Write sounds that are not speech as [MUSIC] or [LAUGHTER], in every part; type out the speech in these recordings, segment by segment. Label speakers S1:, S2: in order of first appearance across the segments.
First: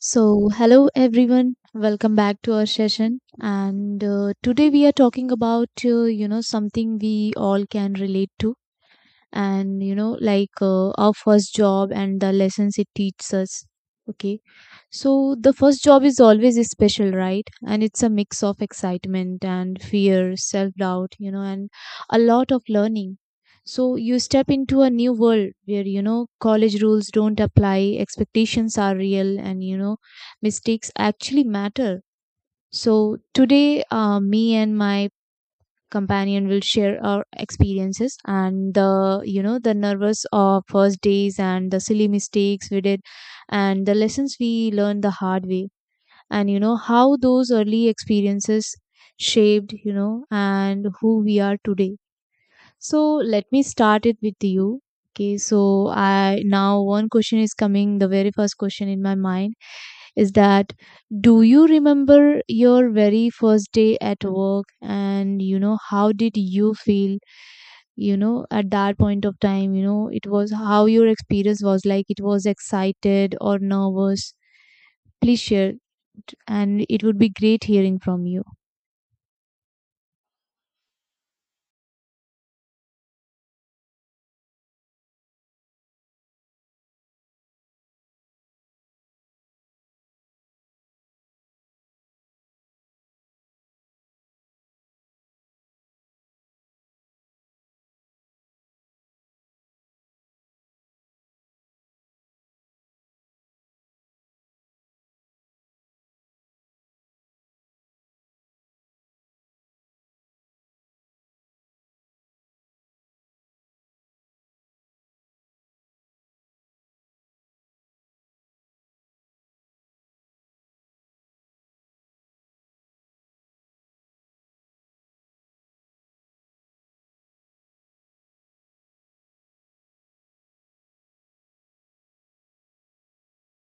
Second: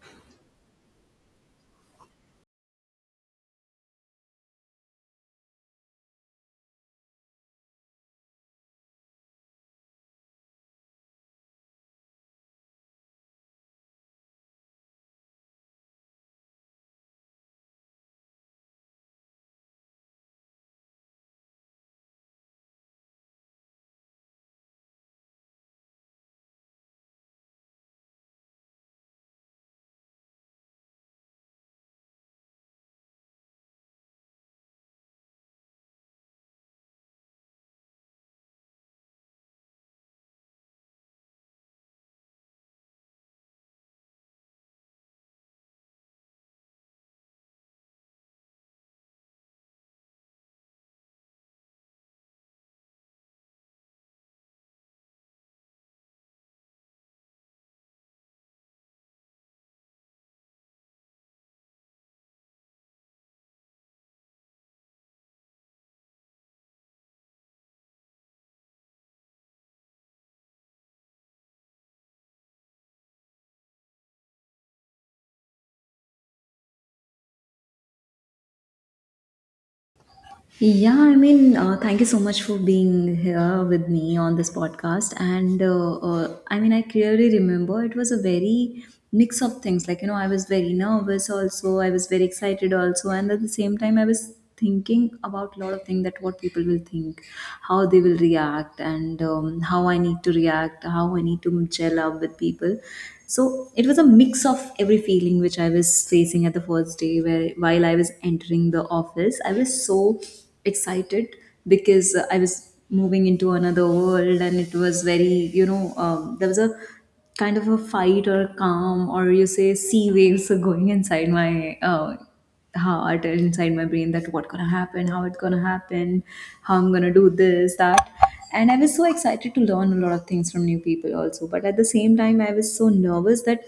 S1: So, hello everyone, welcome back to our session. And today we are talking about, something we all can relate to, and like our first job and the lessons it teaches us. Okay, so the first job is always special, right? And it's a mix of excitement and fear, self doubt, and a lot of learning. So you step into a new world where college rules don't apply, expectations are real, and mistakes actually matter. So today me and my companion will share our experiences and the you know the nervous of first days and the silly mistakes we did, and the lessons we learned the hard way, and how those early experiences shaped, and who we are today. So let me start it with you. Okay, so I now one question is coming. The very first question in my mind is that do you remember your very first day at work, and how did you feel at that point of time? It was how your experience was, like it was excited or nervous? Please share it, and it would be great hearing from you.
S2: Yeah, I mean, thank you so much for being here with me on this podcast. And I mean, I clearly remember it was a very mix of things. Like, you know, I was very nervous also, I was very excited also. And at the same time, I was thinking about a lot of things that what people will think, how they will react, and how I need to react, how I need to gel up with people. So it was a mix of every feeling which I was facing at the first day where while I was entering the office, I was so excited because I was moving into another world, and it was very, you know, there was a kind of a fight or calm, or you say sea waves are going inside my heart and inside my brain that what gonna happen, how it's gonna happen, how I'm gonna do this that. And I was so excited to learn a lot of things from new people also, but at the same time I was so nervous that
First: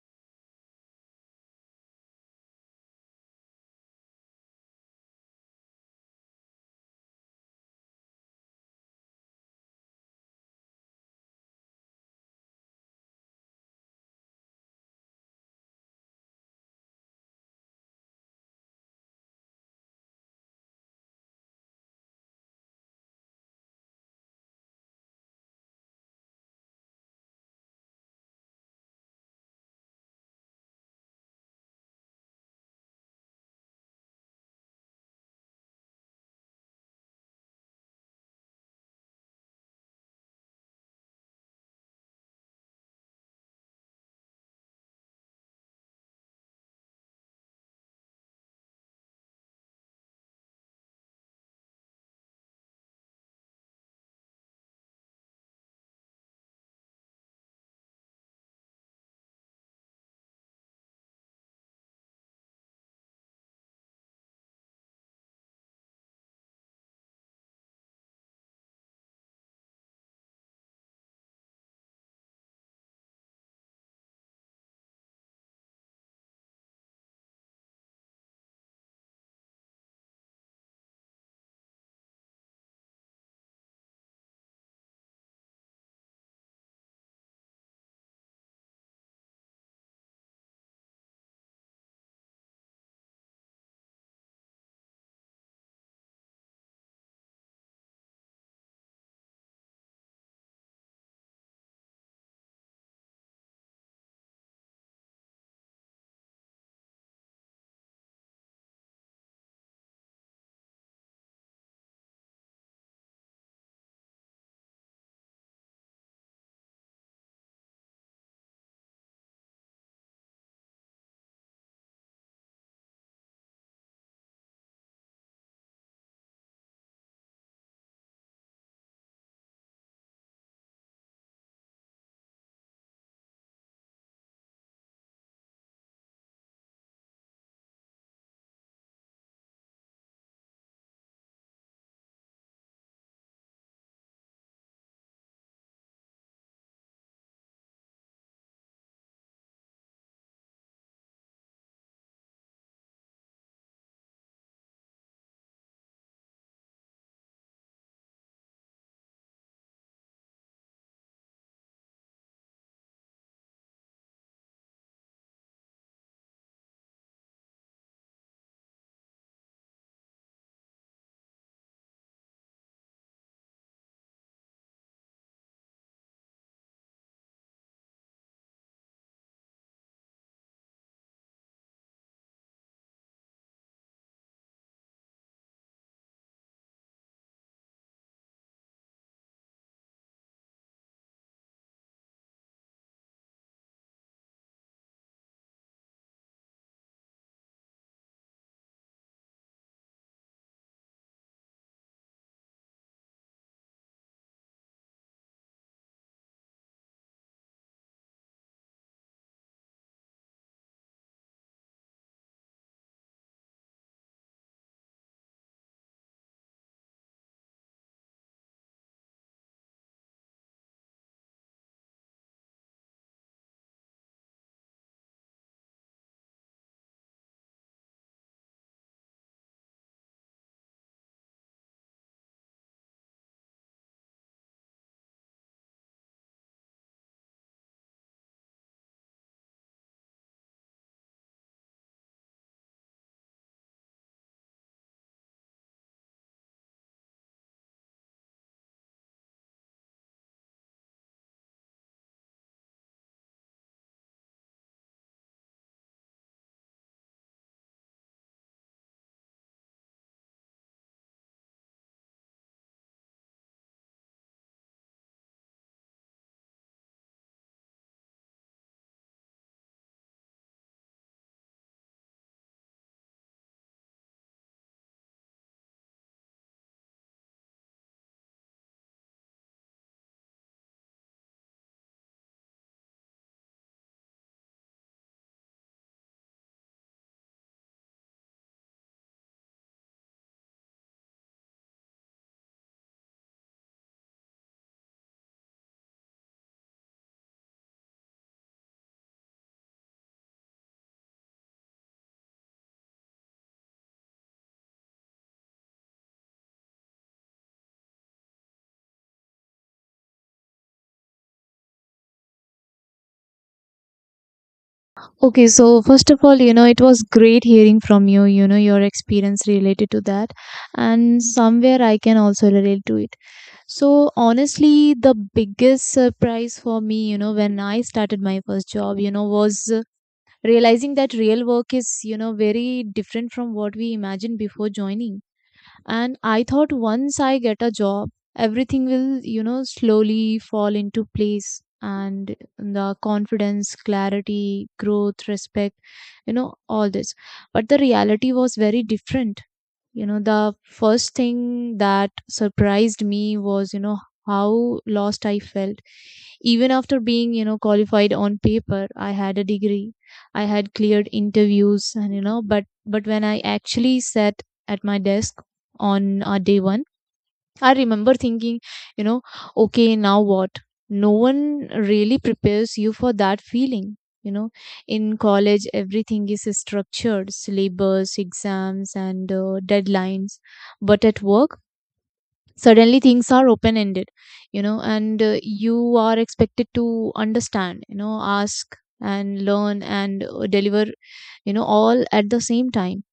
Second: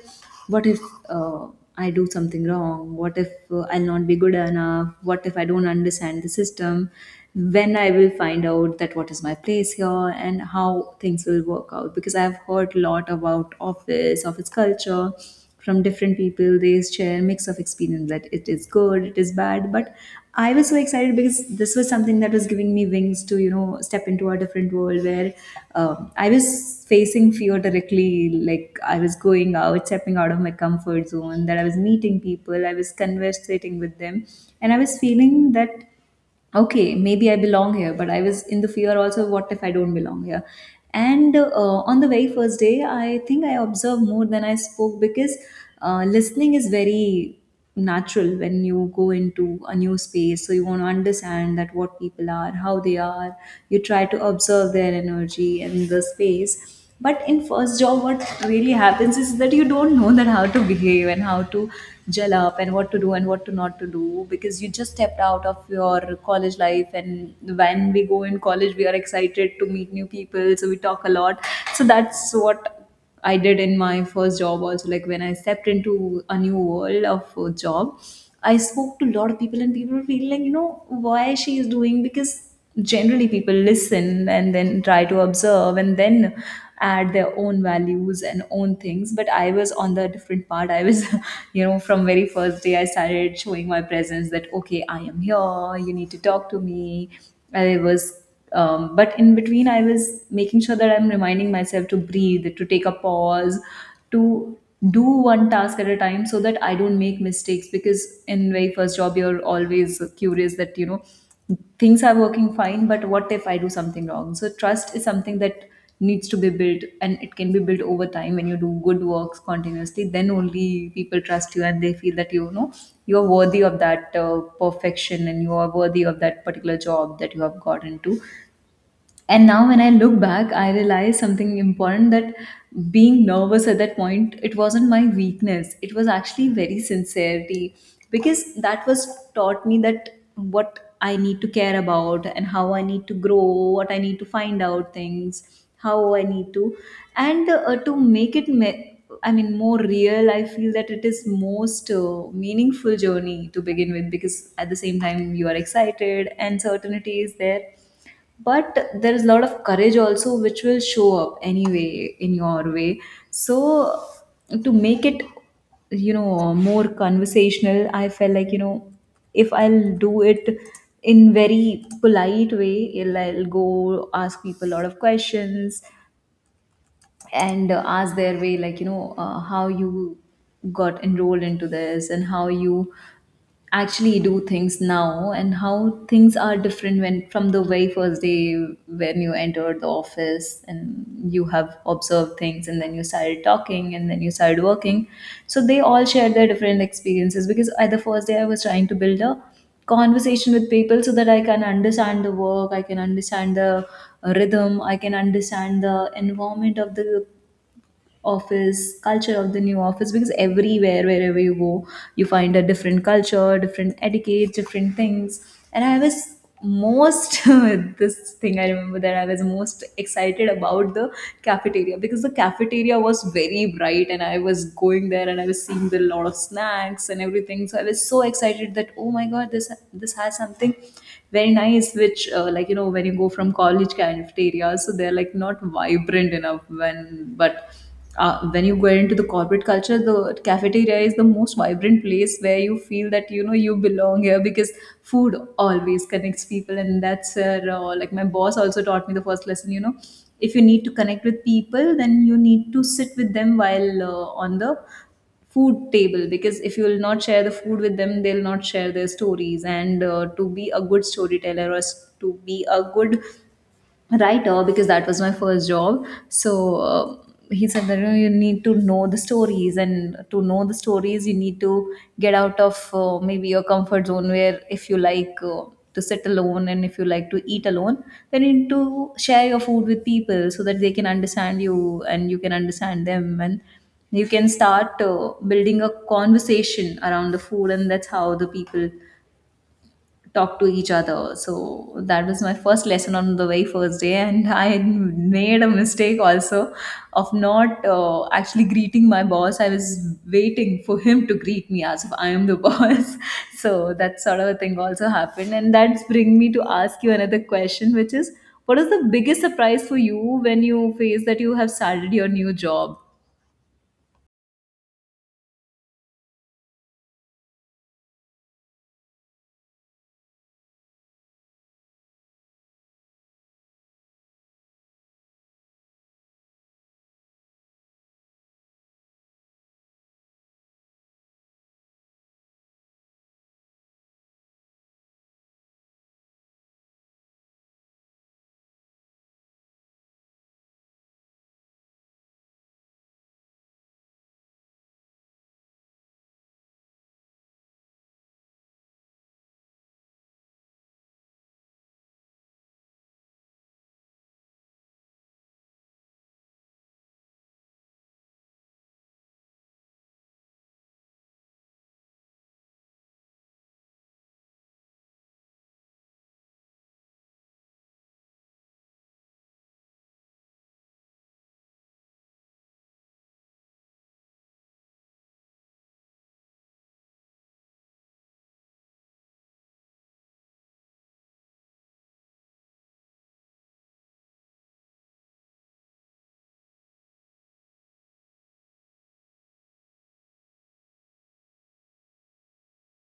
S2: what if uh, I do something wrong, what if I'll not be good enough, what if I don't understand the system, when I will find out that what is my place here and how things will work out, because I've heard a lot about office culture from different people. They share mix of experience that it is good, it is bad. But I was so excited because this was something that was giving me wings to, you know, step into a different world where I was facing fear directly. Like I was going out, stepping out of my comfort zone. That I was meeting people, I was conversating with them, and I was feeling that okay, maybe I belong here, but I was in the fear also, what if I don't belong here? And on the very first day, I think I observed more than I spoke because listening is very natural when you go into a new space. So you want to understand that what people are, how they are. You try to observe their energy and the space, but in first job what really happens is that you don't know that how to behave and how to gel up and what to do and what to not to do, because you just stepped out of your college life, and when we go in college we are excited to meet new people so we talk a lot. So that's what I did in my first job also, like when I stepped into a new world of job, I spoke to a lot of people and people were feeling like, you know, why she is doing, because generally people listen and then try to observe and then add their own values and own things. But I was on the different part. I was, [LAUGHS] you know, from very first day I started showing my presence that okay, I am here, you need to talk to me. I was But in between I was making sure that I'm reminding myself to breathe, to take a pause, to do one task at a time so that I don't make mistakes, because in very first job you're always curious that, you know, things are working fine, but what if I do something wrong. So trust is something that needs to be built, and it can be built over time. When you do good works continuously, then only people trust you and they feel that, you know, you are worthy of that perfection and you are worthy of that particular job that you have got into. And now when I look back, I realize something important, that being nervous at that point, it wasn't my weakness, it was actually very sincerity, because that was taught me that what I need to care about and how I need to grow, what I need to find out things, how I need to. And to make it me- I mean, more real, I feel that it is most meaningful journey to begin with, because at the same time you are excited and certainty is there, but there is a lot of courage also which will show up anyway in your way. So to make it, you know, more conversational, I felt like, you know, if I'll do it in very polite way, I'll go ask people a lot of questions and ask their way, like, you know, how you got enrolled into this, and how you actually do things now, and how things are different when from the very first day when you entered the office and you have observed things and then you started talking and then you started working. So they all shared their different experiences, because at the first day I was trying to build a conversation with people so that I can understand the work, I can understand the rhythm, I can understand the environment of the office culture of the new office, because everywhere wherever you go you find a different culture, different etiquette, different things. And I was most [LAUGHS] this thing I remember, that I was most excited about the cafeteria, because the cafeteria was very bright and I was going there and I was seeing the lot of snacks and everything, so I was so excited that oh my god, this has something very nice, which like, you know, when you go from college cafeteria, so they're like not vibrant enough when but when you go into the corporate culture, the cafeteria is the most vibrant place where you feel that, you know, you belong here, because food always connects people. And that's where like my boss also taught me the first lesson, you know, if you need to connect with people then you need to sit with them while on the food table, because if you will not share the food with them, they'll not share their stories. And to be a good storyteller or to be a good writer, because that was my first job. So he said that, you know, you need to know the stories, and to know the stories, you need to get out of maybe your comfort zone. Where if you like. To sit alone, and if you like to eat alone, then you need to share your food with people so that they can understand you and you can understand them, and you can start building a conversation around the food, and that's how the people talk to each other. So that was my first lesson on the very first day, and [LAUGHS] I had made a mistake also of not actually greeting my boss. I was waiting for him to greet me as if I am the [LAUGHS] boss. So that sort of a thing also happened, and that's bring me to ask you another question, which is. What is the biggest surprise for you when you face that you have started your new job?
S1: Okay, so first of all, it was great hearing from you, your experience related to that. And somewhere I can also relate to it. So, honestly, the biggest surprise for me, when I started my first job, was realizing that real work is, very different from what we imagined before joining. And I thought once I get a job, everything will slowly fall into place, and the confidence, clarity, growth, respect, all this. But the reality was very different. The first thing that surprised me was how lost I felt, even after being qualified on paper. I had a degree, I had cleared interviews, and but when I actually sat at my desk on day 1, I remember thinking, you know, okay, now what? No one really prepares you for that feeling. You know, in college, everything is structured: syllabus, exams, and deadlines. But at work, suddenly things are open ended, and you are expected to understand, ask and learn and deliver, all at the same time.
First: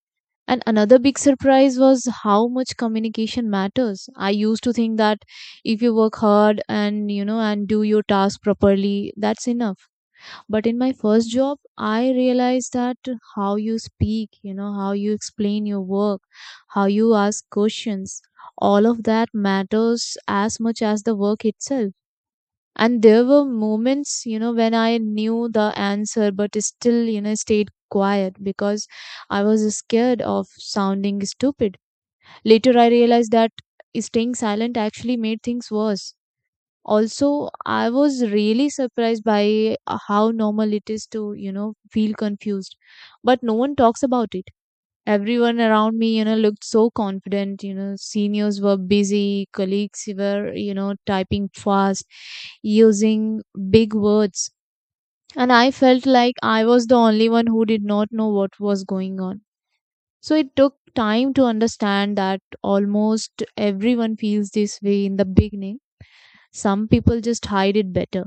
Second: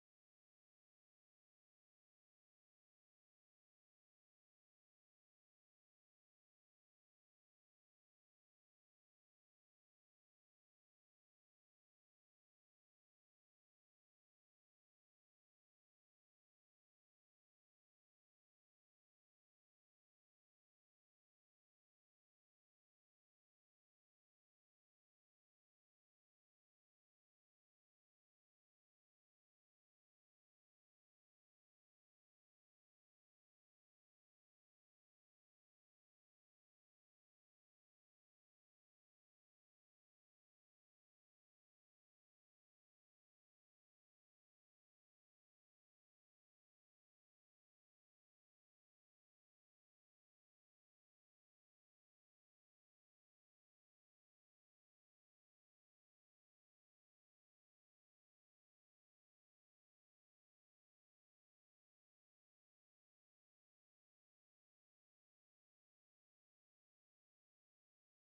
S1: And another big surprise was how much communication matters. I used to think that if you work hard and and do your task properly, that's enough. But in my first job, I realized that how you speak, how you explain your work, how you ask questions, all of that matters as much as the work itself. And there were moments, when I knew the answer but still, stayed quiet because I was scared of sounding stupid. Later I realized that staying silent actually made things worse. Also, I was really surprised by how normal it is to, feel confused, but no one talks about it. Everyone around me, looked so confident. Seniors were busy, colleagues were typing fast, using big words, and I felt like I was the only one who did not know what was going on. So it took time to understand that almost everyone feels this way in the beginning. Some people just hide it better.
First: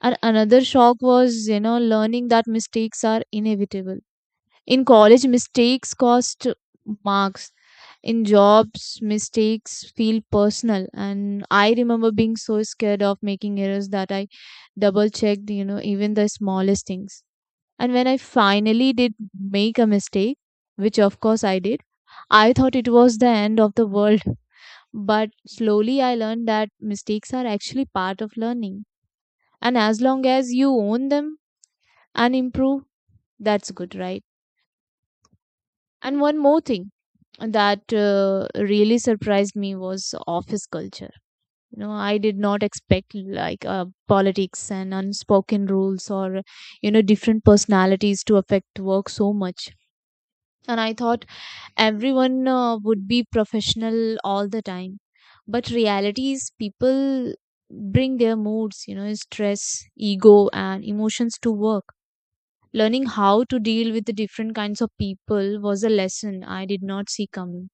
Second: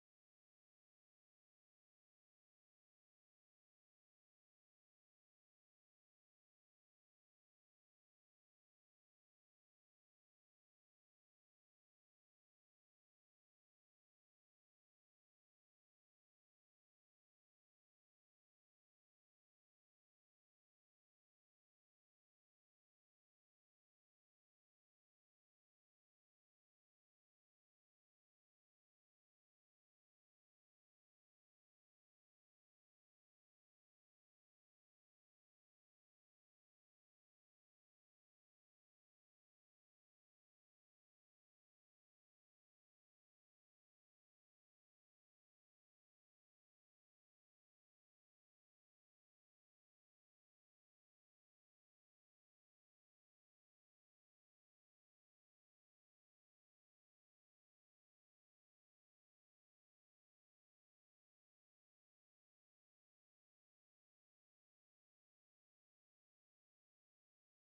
S1: And another shock was, learning that mistakes are inevitable. In college, mistakes cost marks. In jobs, mistakes feel personal. And I remember being so scared of making errors that I double checked, even the smallest things. And when I finally did make a mistake, which of course I did, I thought it was the end of the world. But slowly I learned that mistakes are actually part of learning. And as long as you own them and improve, that's good, right? And one more thing that really surprised me was office culture. I did not expect like politics and unspoken rules, or, different personalities to affect work so much. And I thought everyone would be professional all the time. But reality is people bring their moods, stress, ego, and emotions to work. Learning how to deal with the different kinds of people was a lesson I did not see coming.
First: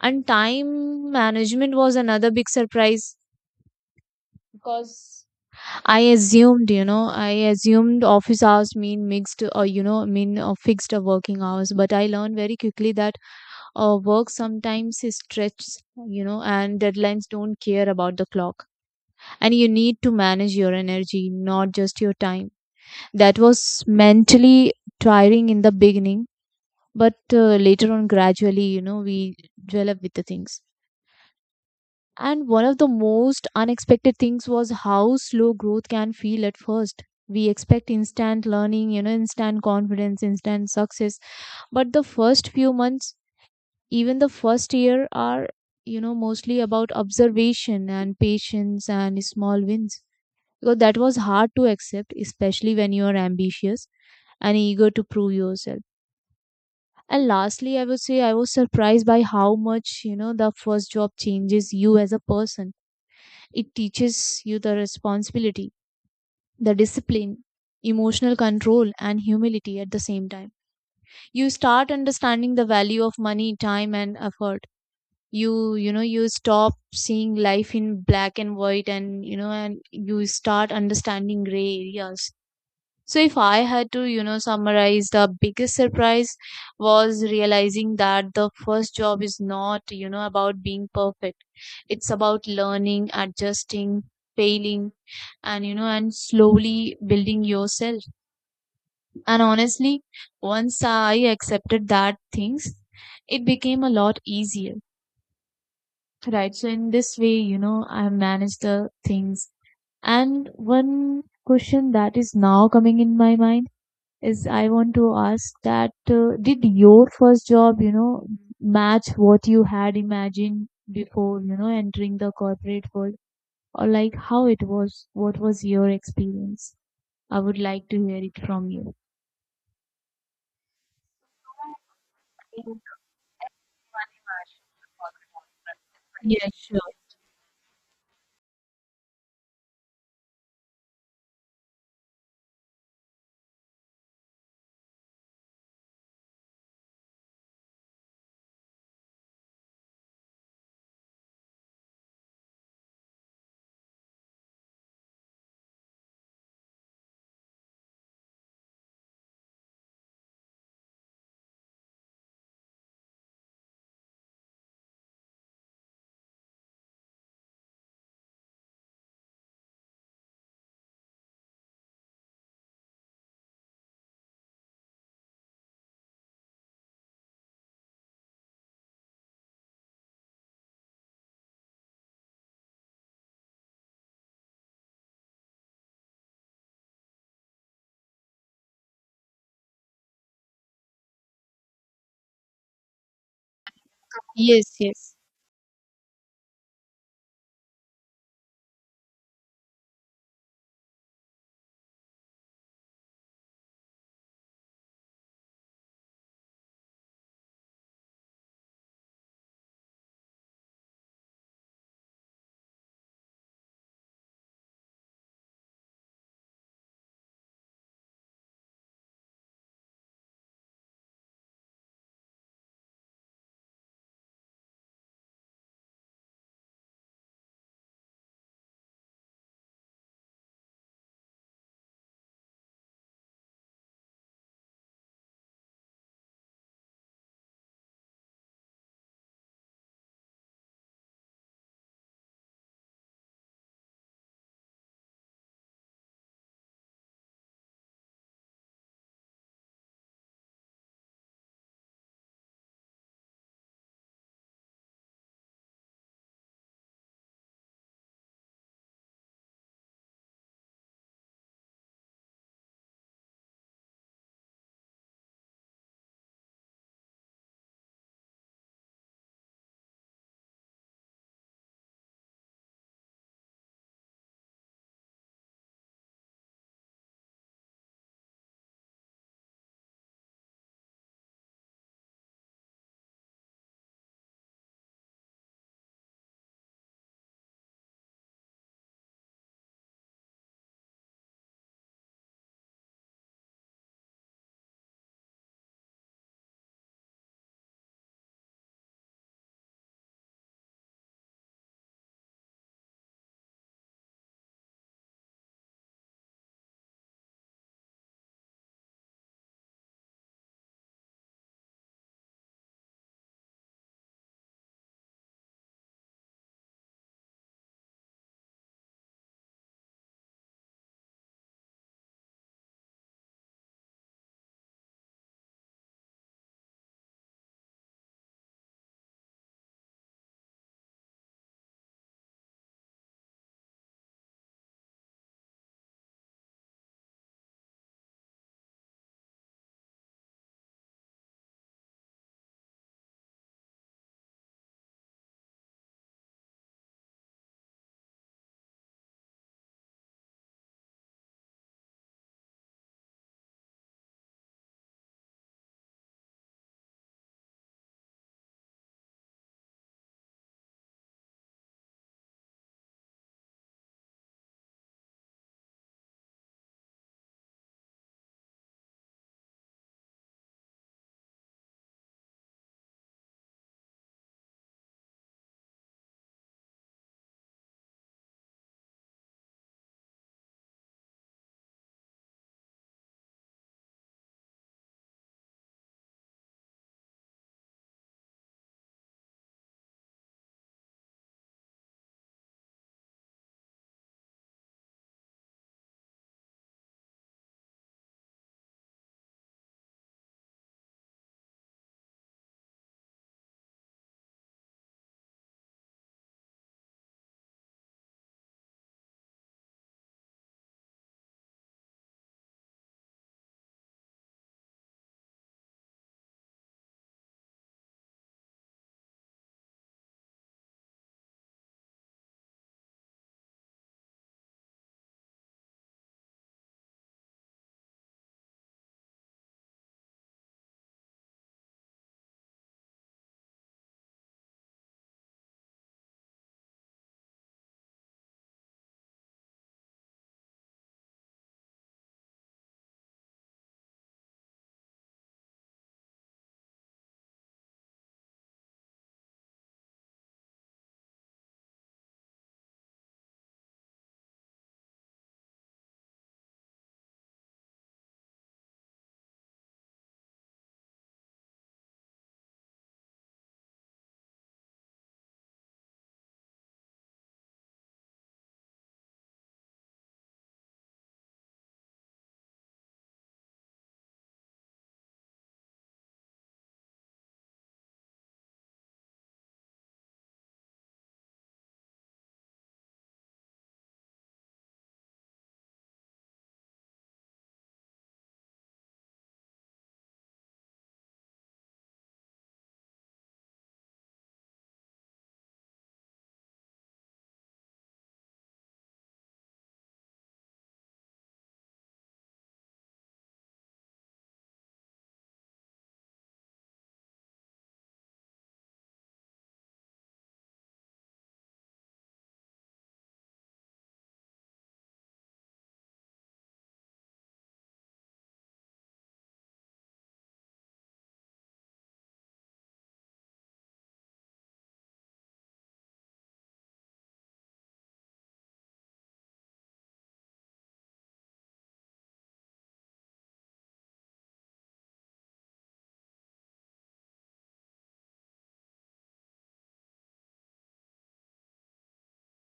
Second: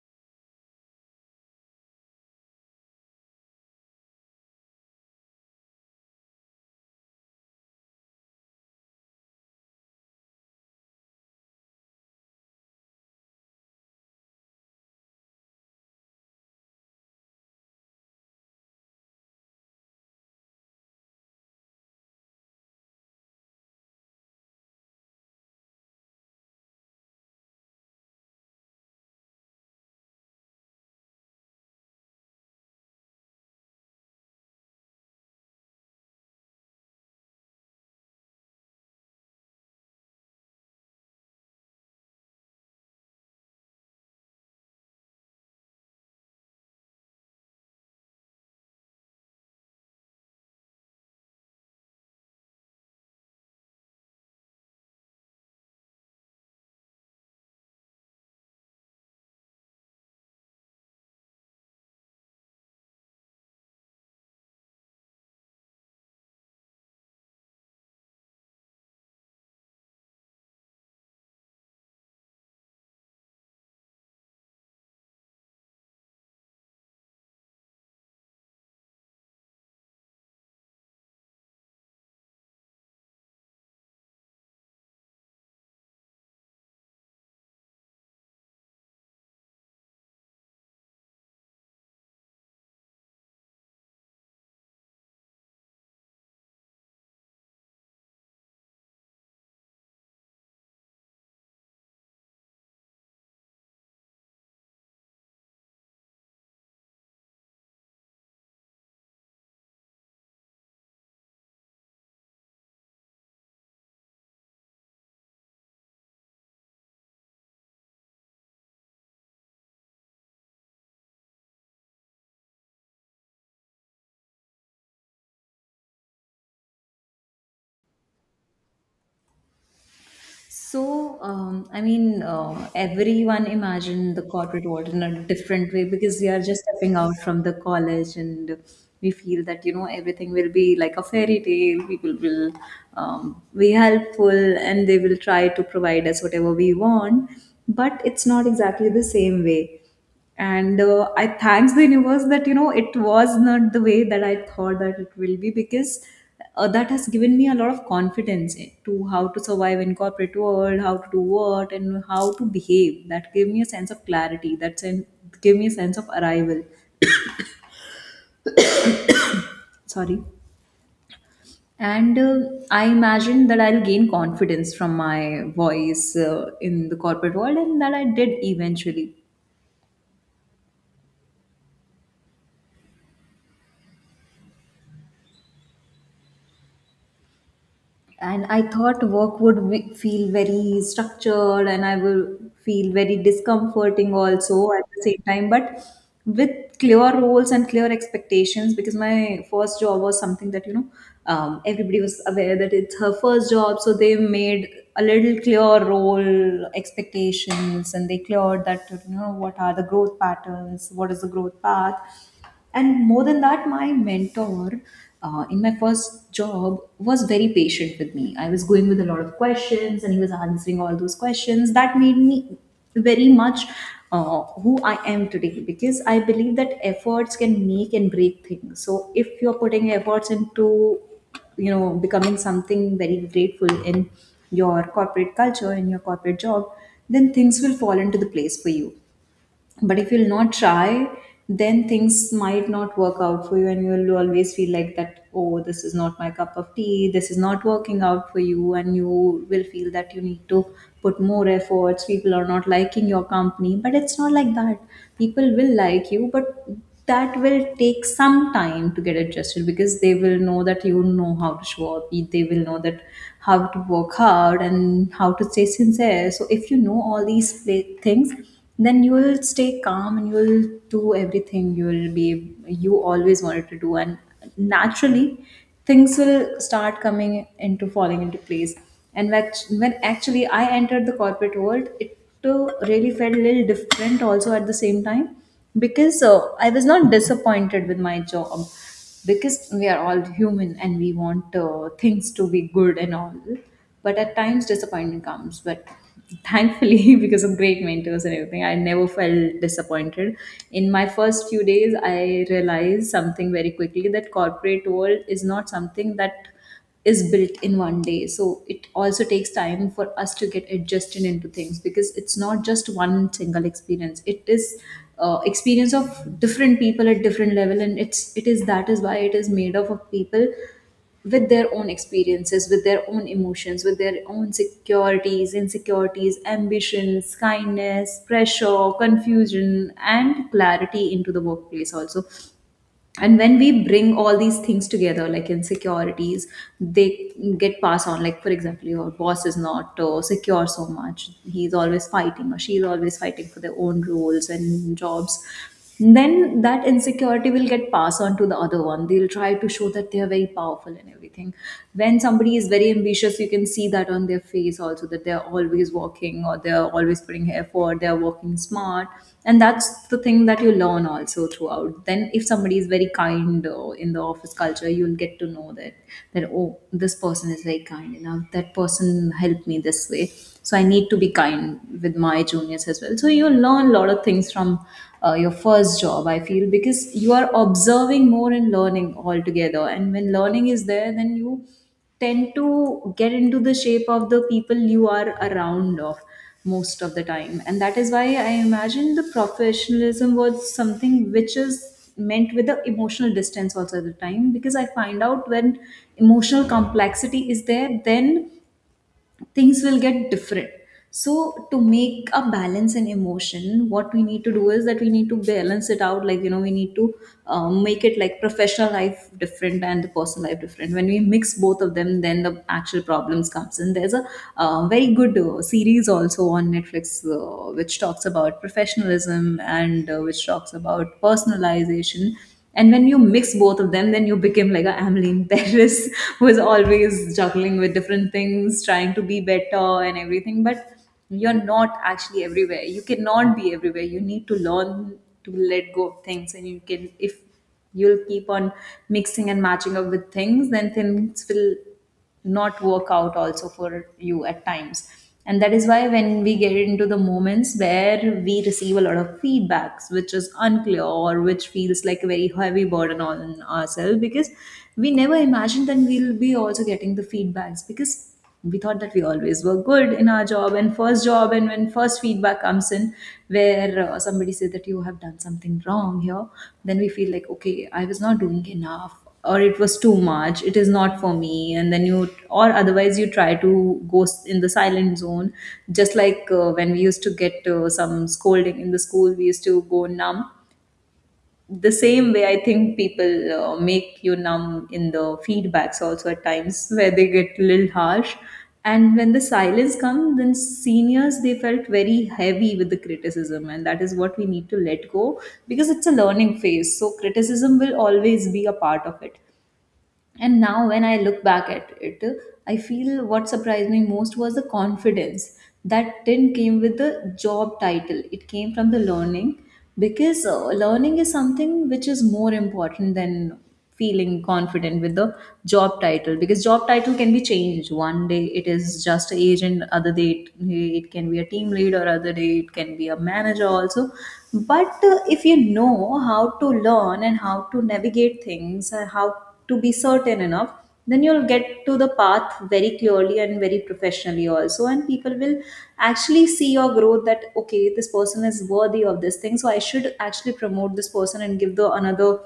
S1: And time management was another big surprise because I assumed office hours mean mixed or, mean fixed working hours. But I learned very quickly that work sometimes is stretched, and deadlines don't care about the clock. And you need to manage your energy, not just your time. That was mentally tiring in the beginning. But later on, gradually, we develop with the things. And one of the most unexpected things was how slow growth can feel at first. We expect instant learning, instant confidence, instant success. But the first few months, even the first year, are, mostly about observation and patience and small wins. Because that was hard to accept, especially when you are ambitious and eager to prove yourself. And lastly, I would say I was surprised by how much, the first job changes you as a person. It teaches you the responsibility, the discipline, emotional control, and humility at the same time. You start understanding the value of money, time, and effort. You stop seeing life in black and white, and, and you start understanding gray areas. So if I had to, summarize, the biggest surprise was realizing that the first job is not, about being perfect. It's about learning, adjusting, failing, and and slowly building yourself. And honestly, once I accepted that things, it became a lot easier. Right. So in this way, I manage the things. And one question that is now coming in my mind is I want to ask that did your first job, match what you had imagined before, entering the corporate world, or like how it was? What was your experience? I would like to hear it from you.
S2: So, I mean, everyone imagine the corporate world in a different way, because we are
S1: Yeah,
S2: just
S1: sure.
S2: stepping out from the college and we feel that, you know, everything will be like a fairy tale. People will be helpful and they will try to provide us whatever we want, but it's not exactly the same way. And I thanks the universe that, you know, it was not the way that I thought that it will be, because that has given me a lot of confidence to how to survive in corporate world, how to do what and how to behave. That gave me a sense of clarity, that gave me a sense of arrival, sorry. And I imagine that I'll gain confidence from my voice in the corporate world, and that I did eventually. And I thought work would feel very structured, and I will feel very discomforting also
S1: Yes,
S2: at the
S1: yes.
S2: same time, but with clear roles and clear expectations, because my first job was something that, you know, everybody was aware that it's her first job, so they made a little clear role expectations, and they cleared that, you know, what are the growth patterns, what is the growth path. And more than that, my mentor in my first job was very patient with me. I was going with a lot of questions and he was answering all those questions, that made me very much who I am today, because I believe that efforts can make and break things. So if you're putting efforts into, you know, becoming something very grateful in your corporate culture, in your corporate job, then things will fall into the place for you. But if you'll not try Then things might not work out for you, and you'll always feel like that, oh, this is not my cup of tea, this is not working out for you, and you will feel that you need to put more efforts. People are not liking your company, but it's not like that. People will like you, but that will take some time to get adjusted because they will know that you know how to show up. They will know that how to work hard and how to stay sincere. So if you know all these things, then you will stay calm and you will do everything you will be you always wanted to do. And naturally, things will start coming into falling into place. And like, when actually I entered the corporate world, it really felt a little different also at the same time, because I was not disappointed with my job, because we are all human and we want things to be good and all. But at times disappointment comes, but thankfully [LAUGHS] because of great mentors and everything, I never felt disappointed. In my first few days, I realized something very quickly: that corporate world is not something that is built in one day. So it also takes time for us to get adjusted into things because it's not just one single experience. It is experience of different people at different level, and it is that is why it is made up of people with their own experiences, with their own emotions, with their own securities, insecurities, ambitions, kindness, pressure, confusion, and clarity into the workplace also. And when we bring all these things together, like insecurities, they get passed on. Like, for example, your boss is not secure so much, he's always fighting or she's always fighting for their own roles and jobs, then that insecurity will get passed on to the other one. They'll try to show that they are very powerful and everything. When somebody is very ambitious, you can see that on their face also, that they're always walking or they're always putting effort, they're walking smart. And that's the thing that you learn also throughout. Then, if somebody is very kind in the office culture, you'll get to know that oh, this person is very kind enough. That person helped me this way, so I need to be kind with my juniors as well. So you learn a lot of things from your first job, I feel, because you are observing more and learning altogether, and when learning is there, then you tend to get into the shape of the people you are around of most of the time. And that is why I imagine the professionalism was something which is meant with the emotional distance also at the time, because I find out when emotional complexity is there, then things will get different. So, to make a balance in emotion, what we need to do is that we need to balance it out. Like, you know, we need to make it like professional life different and the personal life different. When we mix both of them, then the actual problems comes in. There's a very good series also on Netflix which talks about professionalism and which talks about personalization. And when you mix both of them, then you become like a Ameline Paris [LAUGHS] who is always juggling with different things, trying to be better and everything. But you're not actually everywhere. You cannot be everywhere. You need to learn to let go of things. And you can, if you'll keep on mixing and matching up with things, then things will not work out also for you at times. And that is why, when we get into the moments where we receive a lot of feedbacks which is unclear or which feels like a very heavy burden on ourselves, because we never imagined that we'll be also getting the feedbacks, because we thought that we always were good in our job and first job. And when first feedback comes in where somebody says that you have done something wrong here, then we feel like okay, I was not doing enough, or it was too much, it is not for me. And then you, or otherwise you try to go in the silent zone, just like when we used to get some scolding in the school, we used to go numb. The same way, I think people make you numb in the feedbacks also at times where they get a little harsh. And when the silence comes, then seniors, they felt very heavy with the criticism, and that is what we need to let go, because it's a learning phase, so criticism will always be a part of it. And now when I look back at it, I feel what surprised me most was the confidence that didn't came with the job title. It came from the learning, because learning is something which is more important than feeling confident with the job title, because job title can be changed one day. It is just a agent other day, it can be a team leader other day, it can be a manager also. But if you know how to learn and how to navigate things, how to be certain enough, then you'll get to the path very clearly and very professionally also. And people will actually see your growth, that okay, this person is worthy of this thing, so I should actually promote this person and give the another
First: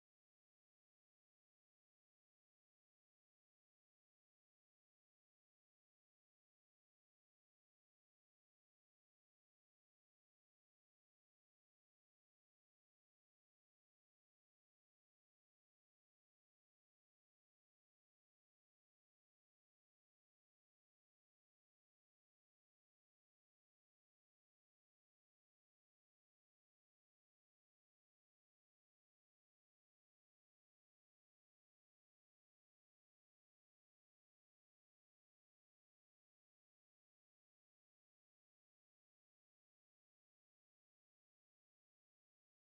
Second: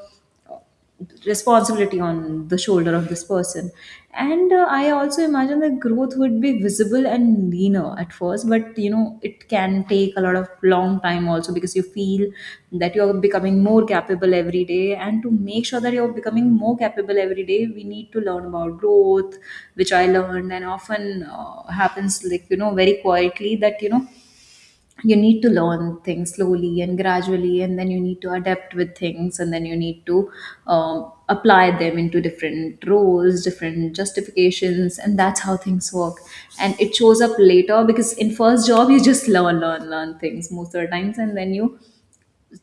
S2: responsibility on the shoulder of this person. And I also imagine that growth would be visible and leaner at first, but you know, it can take a lot of long time also, because you feel that you're becoming more capable every day. And to make sure that you're becoming more capable every day, we need to learn about growth, which I learned, and often happens, like, you know, very quietly, that you know, you need to learn things slowly and gradually, and then you need to adapt with things, and then you need to apply them into different roles, different justifications, and that's how things work. And it shows up later, because in first job you just learn, learn, learn things most of the times, and then you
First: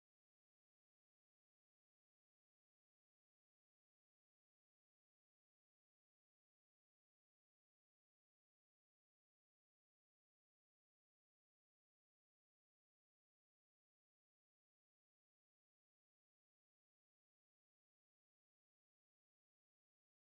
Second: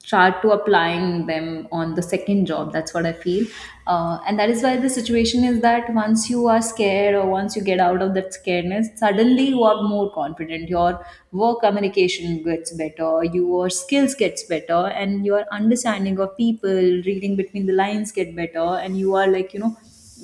S2: start to applying them on the second job, that's what I feel. And that is why the situation is that once you are scared, or once you get out of that scaredness, suddenly you are more confident, your work communication gets better, your skills gets better, and your understanding of people, reading between the lines, get better. And you are, like, you know,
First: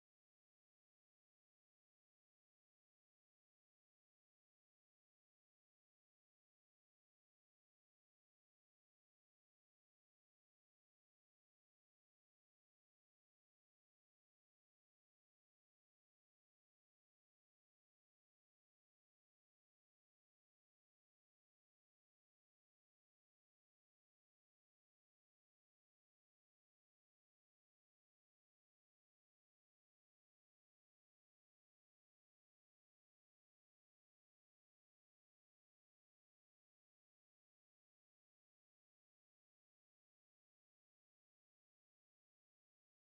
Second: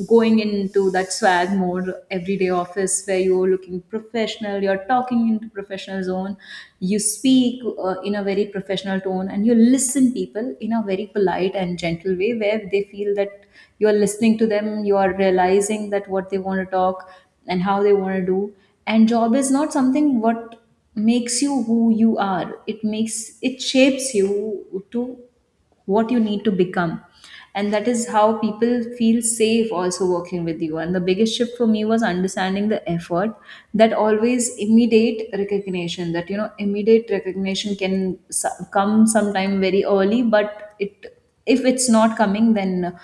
S2: going into that swag more, everyday office, where you're looking professional, you're talking into professional zone, you speak in a very professional tone, and you listen people in a very polite and gentle way where they feel that you are listening to them, you are realizing that what they want to talk and how they want to do. And job is not something what makes you who you are. It makes, it shapes you to what you need to become. And that is how people feel safe also working with you. And the biggest shift for me was understanding the effort, that always immediate recognition, that, you know, immediate recognition can come sometime very early, but it, if it's not coming, then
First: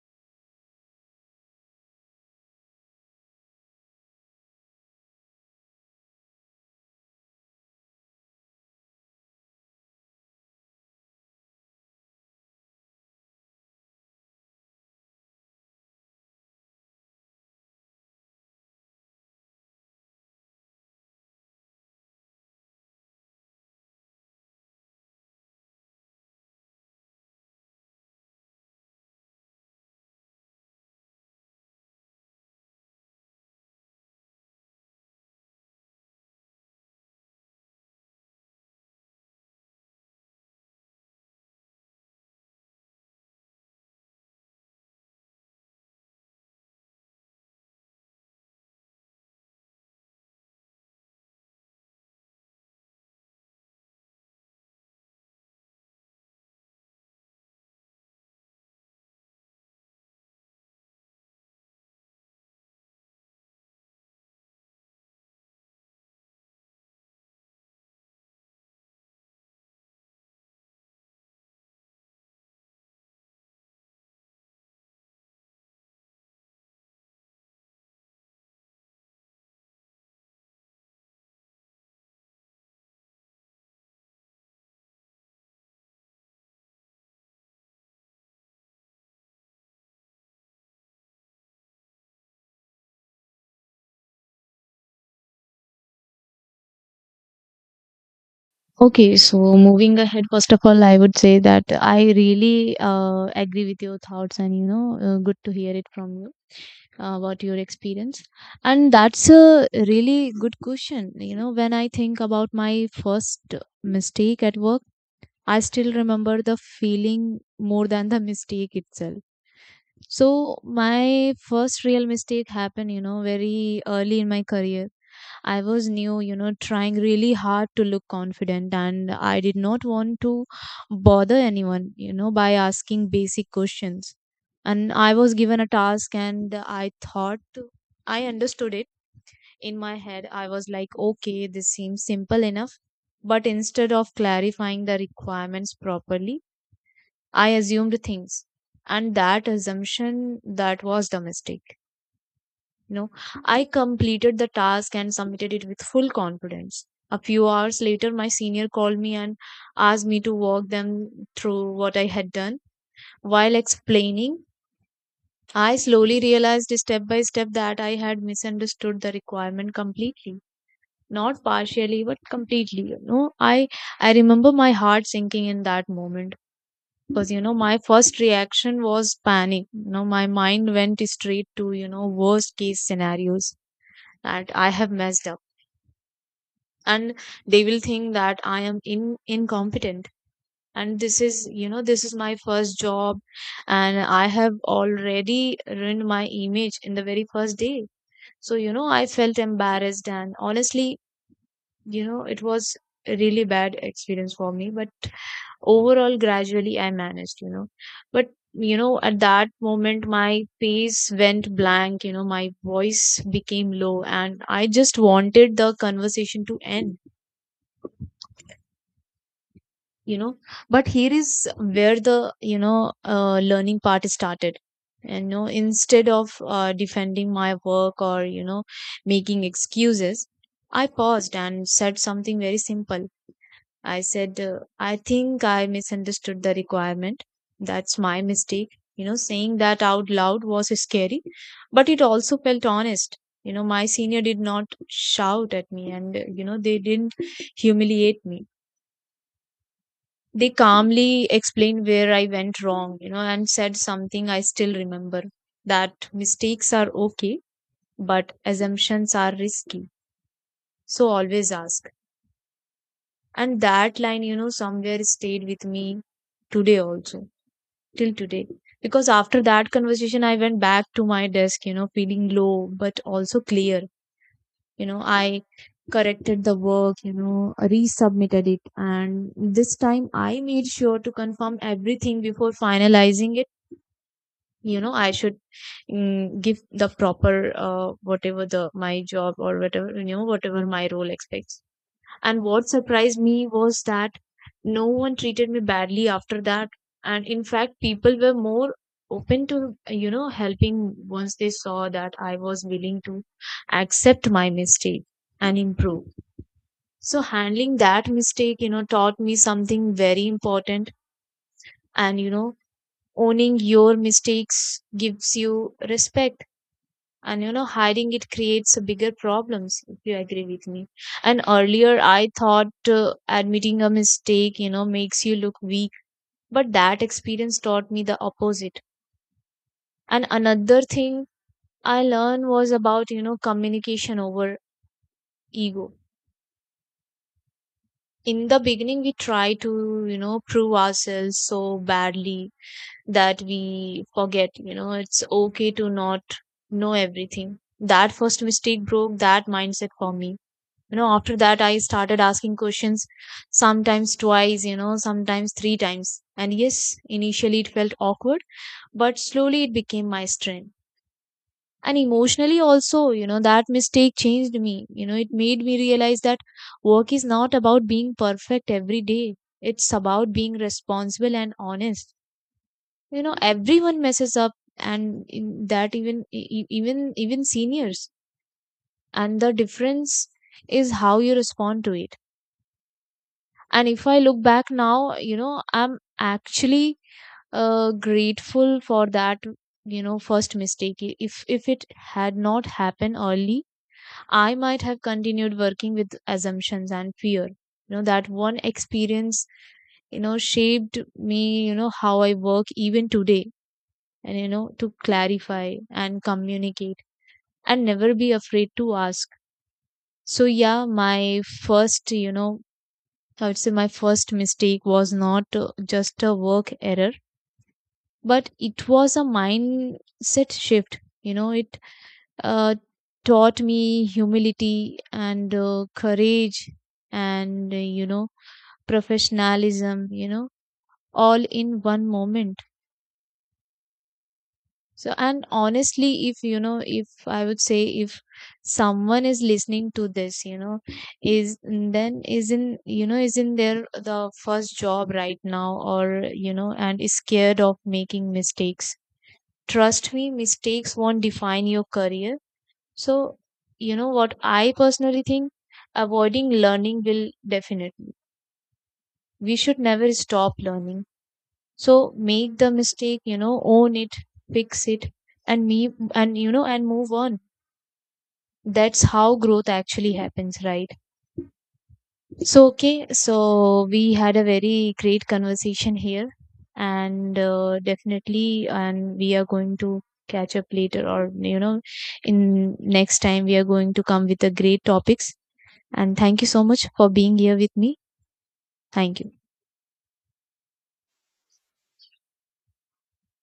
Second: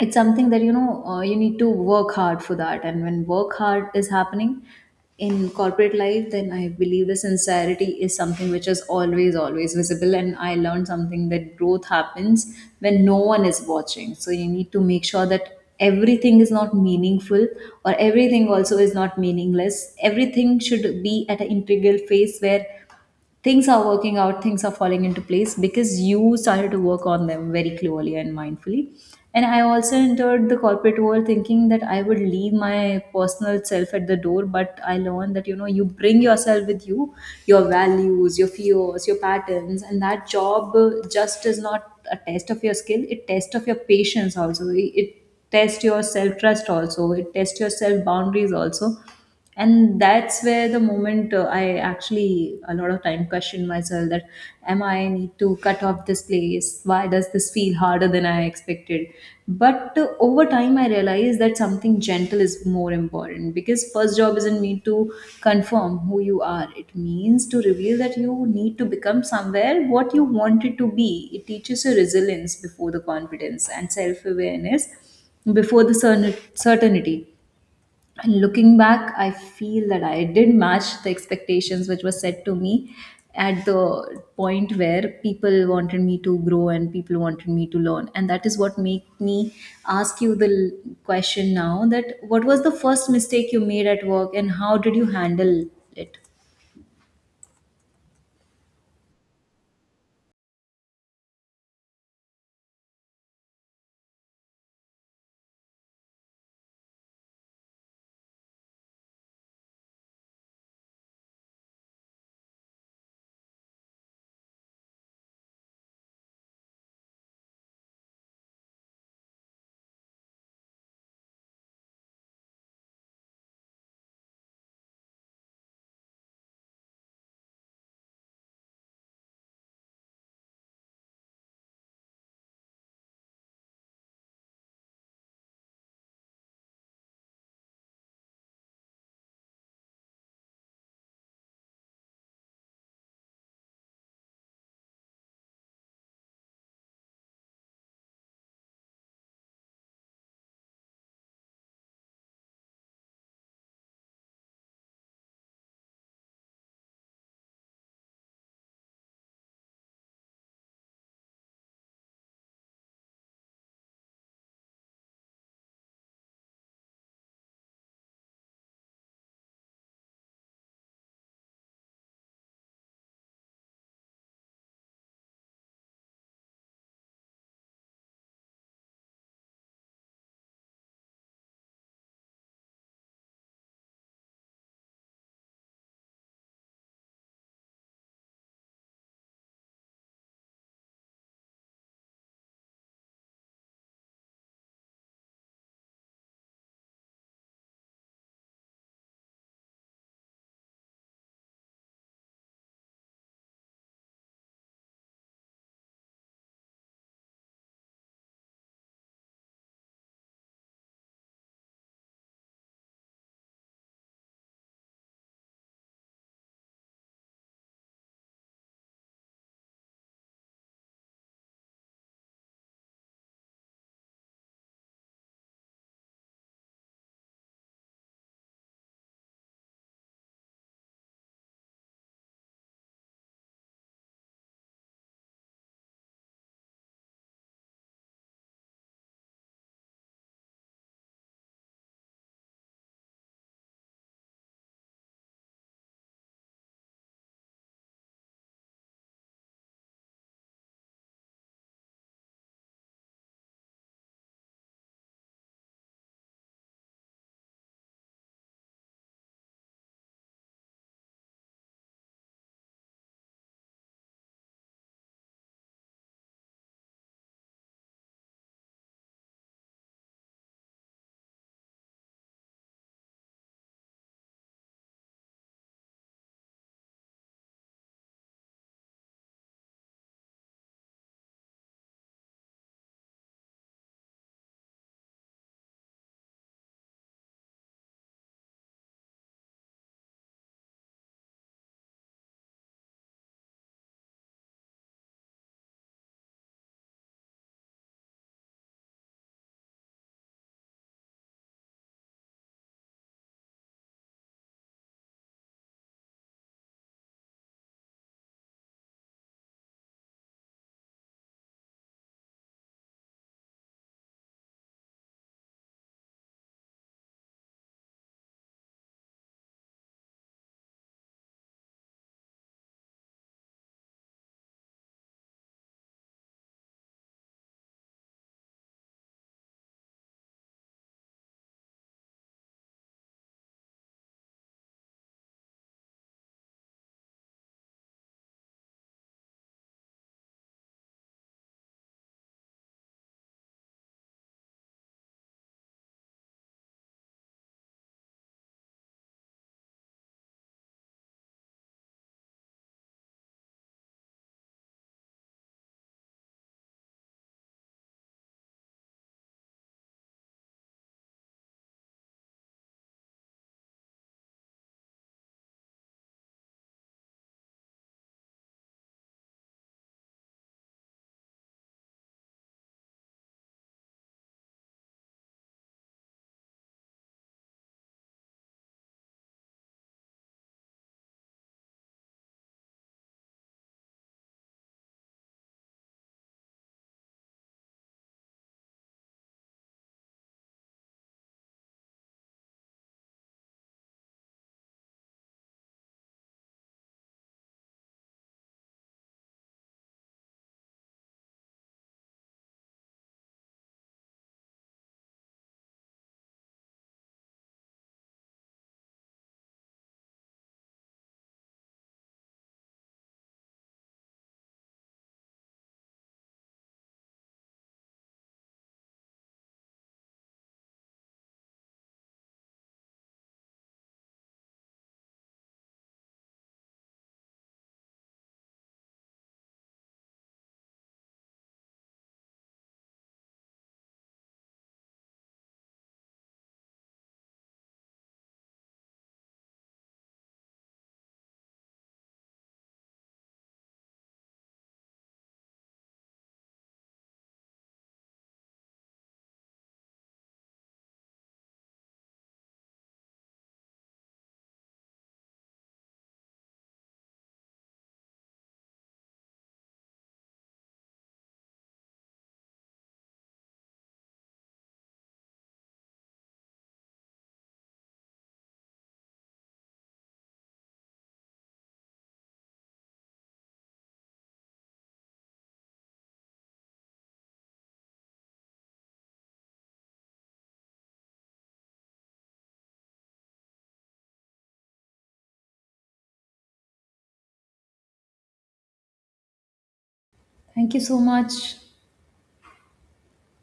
S2: it's something that you know you need to work hard for that. And when work hard is happening in corporate life, then I believe the sincerity is something which is always always visible. And I learned something, that growth happens when no one is watching. So you need to make sure that everything is not meaningful, or everything also is not meaningless. Everything should be at an integral phase where things are working out, things are falling into place, because you started to work on them very clearly and mindfully. And I also entered the corporate world thinking that I would leave my personal self at the door, but I learned that, you know, you bring yourself with you, your values, your fears, your patterns, and that job just is not a test of your skill; it tests of your patience also. It tests your self trust also. It tests your self boundaries also. And that's where the moment I actually a lot of time question myself, that am I need to cut off this place, why does this feel harder than I expected. But over time I realized that something gentle is more important, because first job isn't meant to confirm who you are, it means to reveal that you need to become somewhere what you wanted to be. It teaches you resilience before the confidence, and self-awareness before the certainty. And looking back, I feel that I did match the expectations which were set to me at the point where people wanted me to grow and people wanted me to learn. And that is what made me ask you the question now, that what was the first mistake you made at work and how did you handle it?
S1: Okay, so moving ahead, first of all, I would say that I really agree with your thoughts, and good to hear it from you about your experience. And that's a really good question. When I think about my first mistake at work, I still remember the feeling more than the mistake itself. So my first real mistake happened, very early in my career. I was new, trying really hard to look confident, and I did not want to bother anyone, by asking basic questions. And I was given a task, and I thought I understood it in my head. I was like, okay, this seems simple enough. But instead of clarifying the requirements properly, I assumed things. And that assumption that was the mistake. You know, I completed the task and submitted it with full confidence. A few hours later, my senior called me and asked me to walk them through what I had done. While explaining, I slowly realized step by step that I had misunderstood the requirement completely. Not partially, but completely. I remember my heart sinking in that moment, because my first reaction was panic. My mind went straight to, worst case scenarios, that I have messed up, and they will think that I am in incompetent, and this is, this is my first job, and I have already ruined my image in the very first day. So I felt embarrassed, and honestly, it was a really bad experience for me. But overall, gradually I managed, but at that moment my face went blank, my voice became low, and I just wanted the conversation to end. you know but here is where the, learning part started. And instead of defending my work or making excuses, I paused and said something very simple. I said, I think I misunderstood the requirement. That's my mistake. Saying that out loud was scary, but it also felt honest. My senior did not shout at me, and, they didn't humiliate me. They calmly explained where I went wrong, and said something I still remember, that mistakes are okay, but assumptions are risky. So always ask. And that line, somewhere stayed with me today also, till today. Because after that conversation, I went back to my desk, feeling low, but also clear. I corrected the work, resubmitted it. And this time I made sure to confirm everything before finalizing it. I should give the proper, whatever my job or whatever, whatever my role expects. And what surprised me was that no one treated me badly after that. And in fact, people were more open to, helping once they saw that I was willing to accept my mistake and improve. So handling that mistake, taught me something very important. And, owning your mistakes gives you respect, and hiding it creates a bigger problems, if you agree with me. And earlier I thought, admitting a mistake makes you look weak, but that experience taught me the opposite. And another thing I learned was about communication over ego. In the beginning, we try to prove ourselves so badly that we forget it's okay to not know everything. That first mistake broke that mindset for me. After that, I started asking questions, sometimes twice, sometimes three times, and yes, initially it felt awkward, but slowly it became my strength. And emotionally also, that mistake changed me. It made me realize that work is not about being perfect every day. It's about being responsible and honest. Everyone messes up, and in that, even even seniors. And the difference is how you respond to it. And if I look back now, I'm actually grateful for that. First mistake, if it had not happened early, I might have continued working with assumptions and fear. That one experience, shaped me, how I work even today. And to clarify and communicate and never be afraid to ask. So yeah, my first you know I would say my first mistake was not just a work error, but it was a mindset shift. It uh, taught me humility and courage and, professionalism, all in one moment. So, and honestly, if you know, if I would say if someone is listening to this, is then is in, you know, is in the first job right now, or, and is scared of making mistakes. Trust me, mistakes won't define your career. So, you know what I personally think, avoiding learning will definitely. We should never stop learning. So make the mistake, own it, fix it, and me and you know and move on. That's how growth actually happens, right? So, okay, so we had a very great conversation here. And definitely, and we are going to catch up later, or in next time we are going to come with the great topics. And thank you so much for being here with me. Thank you.
S2: Thank you so much.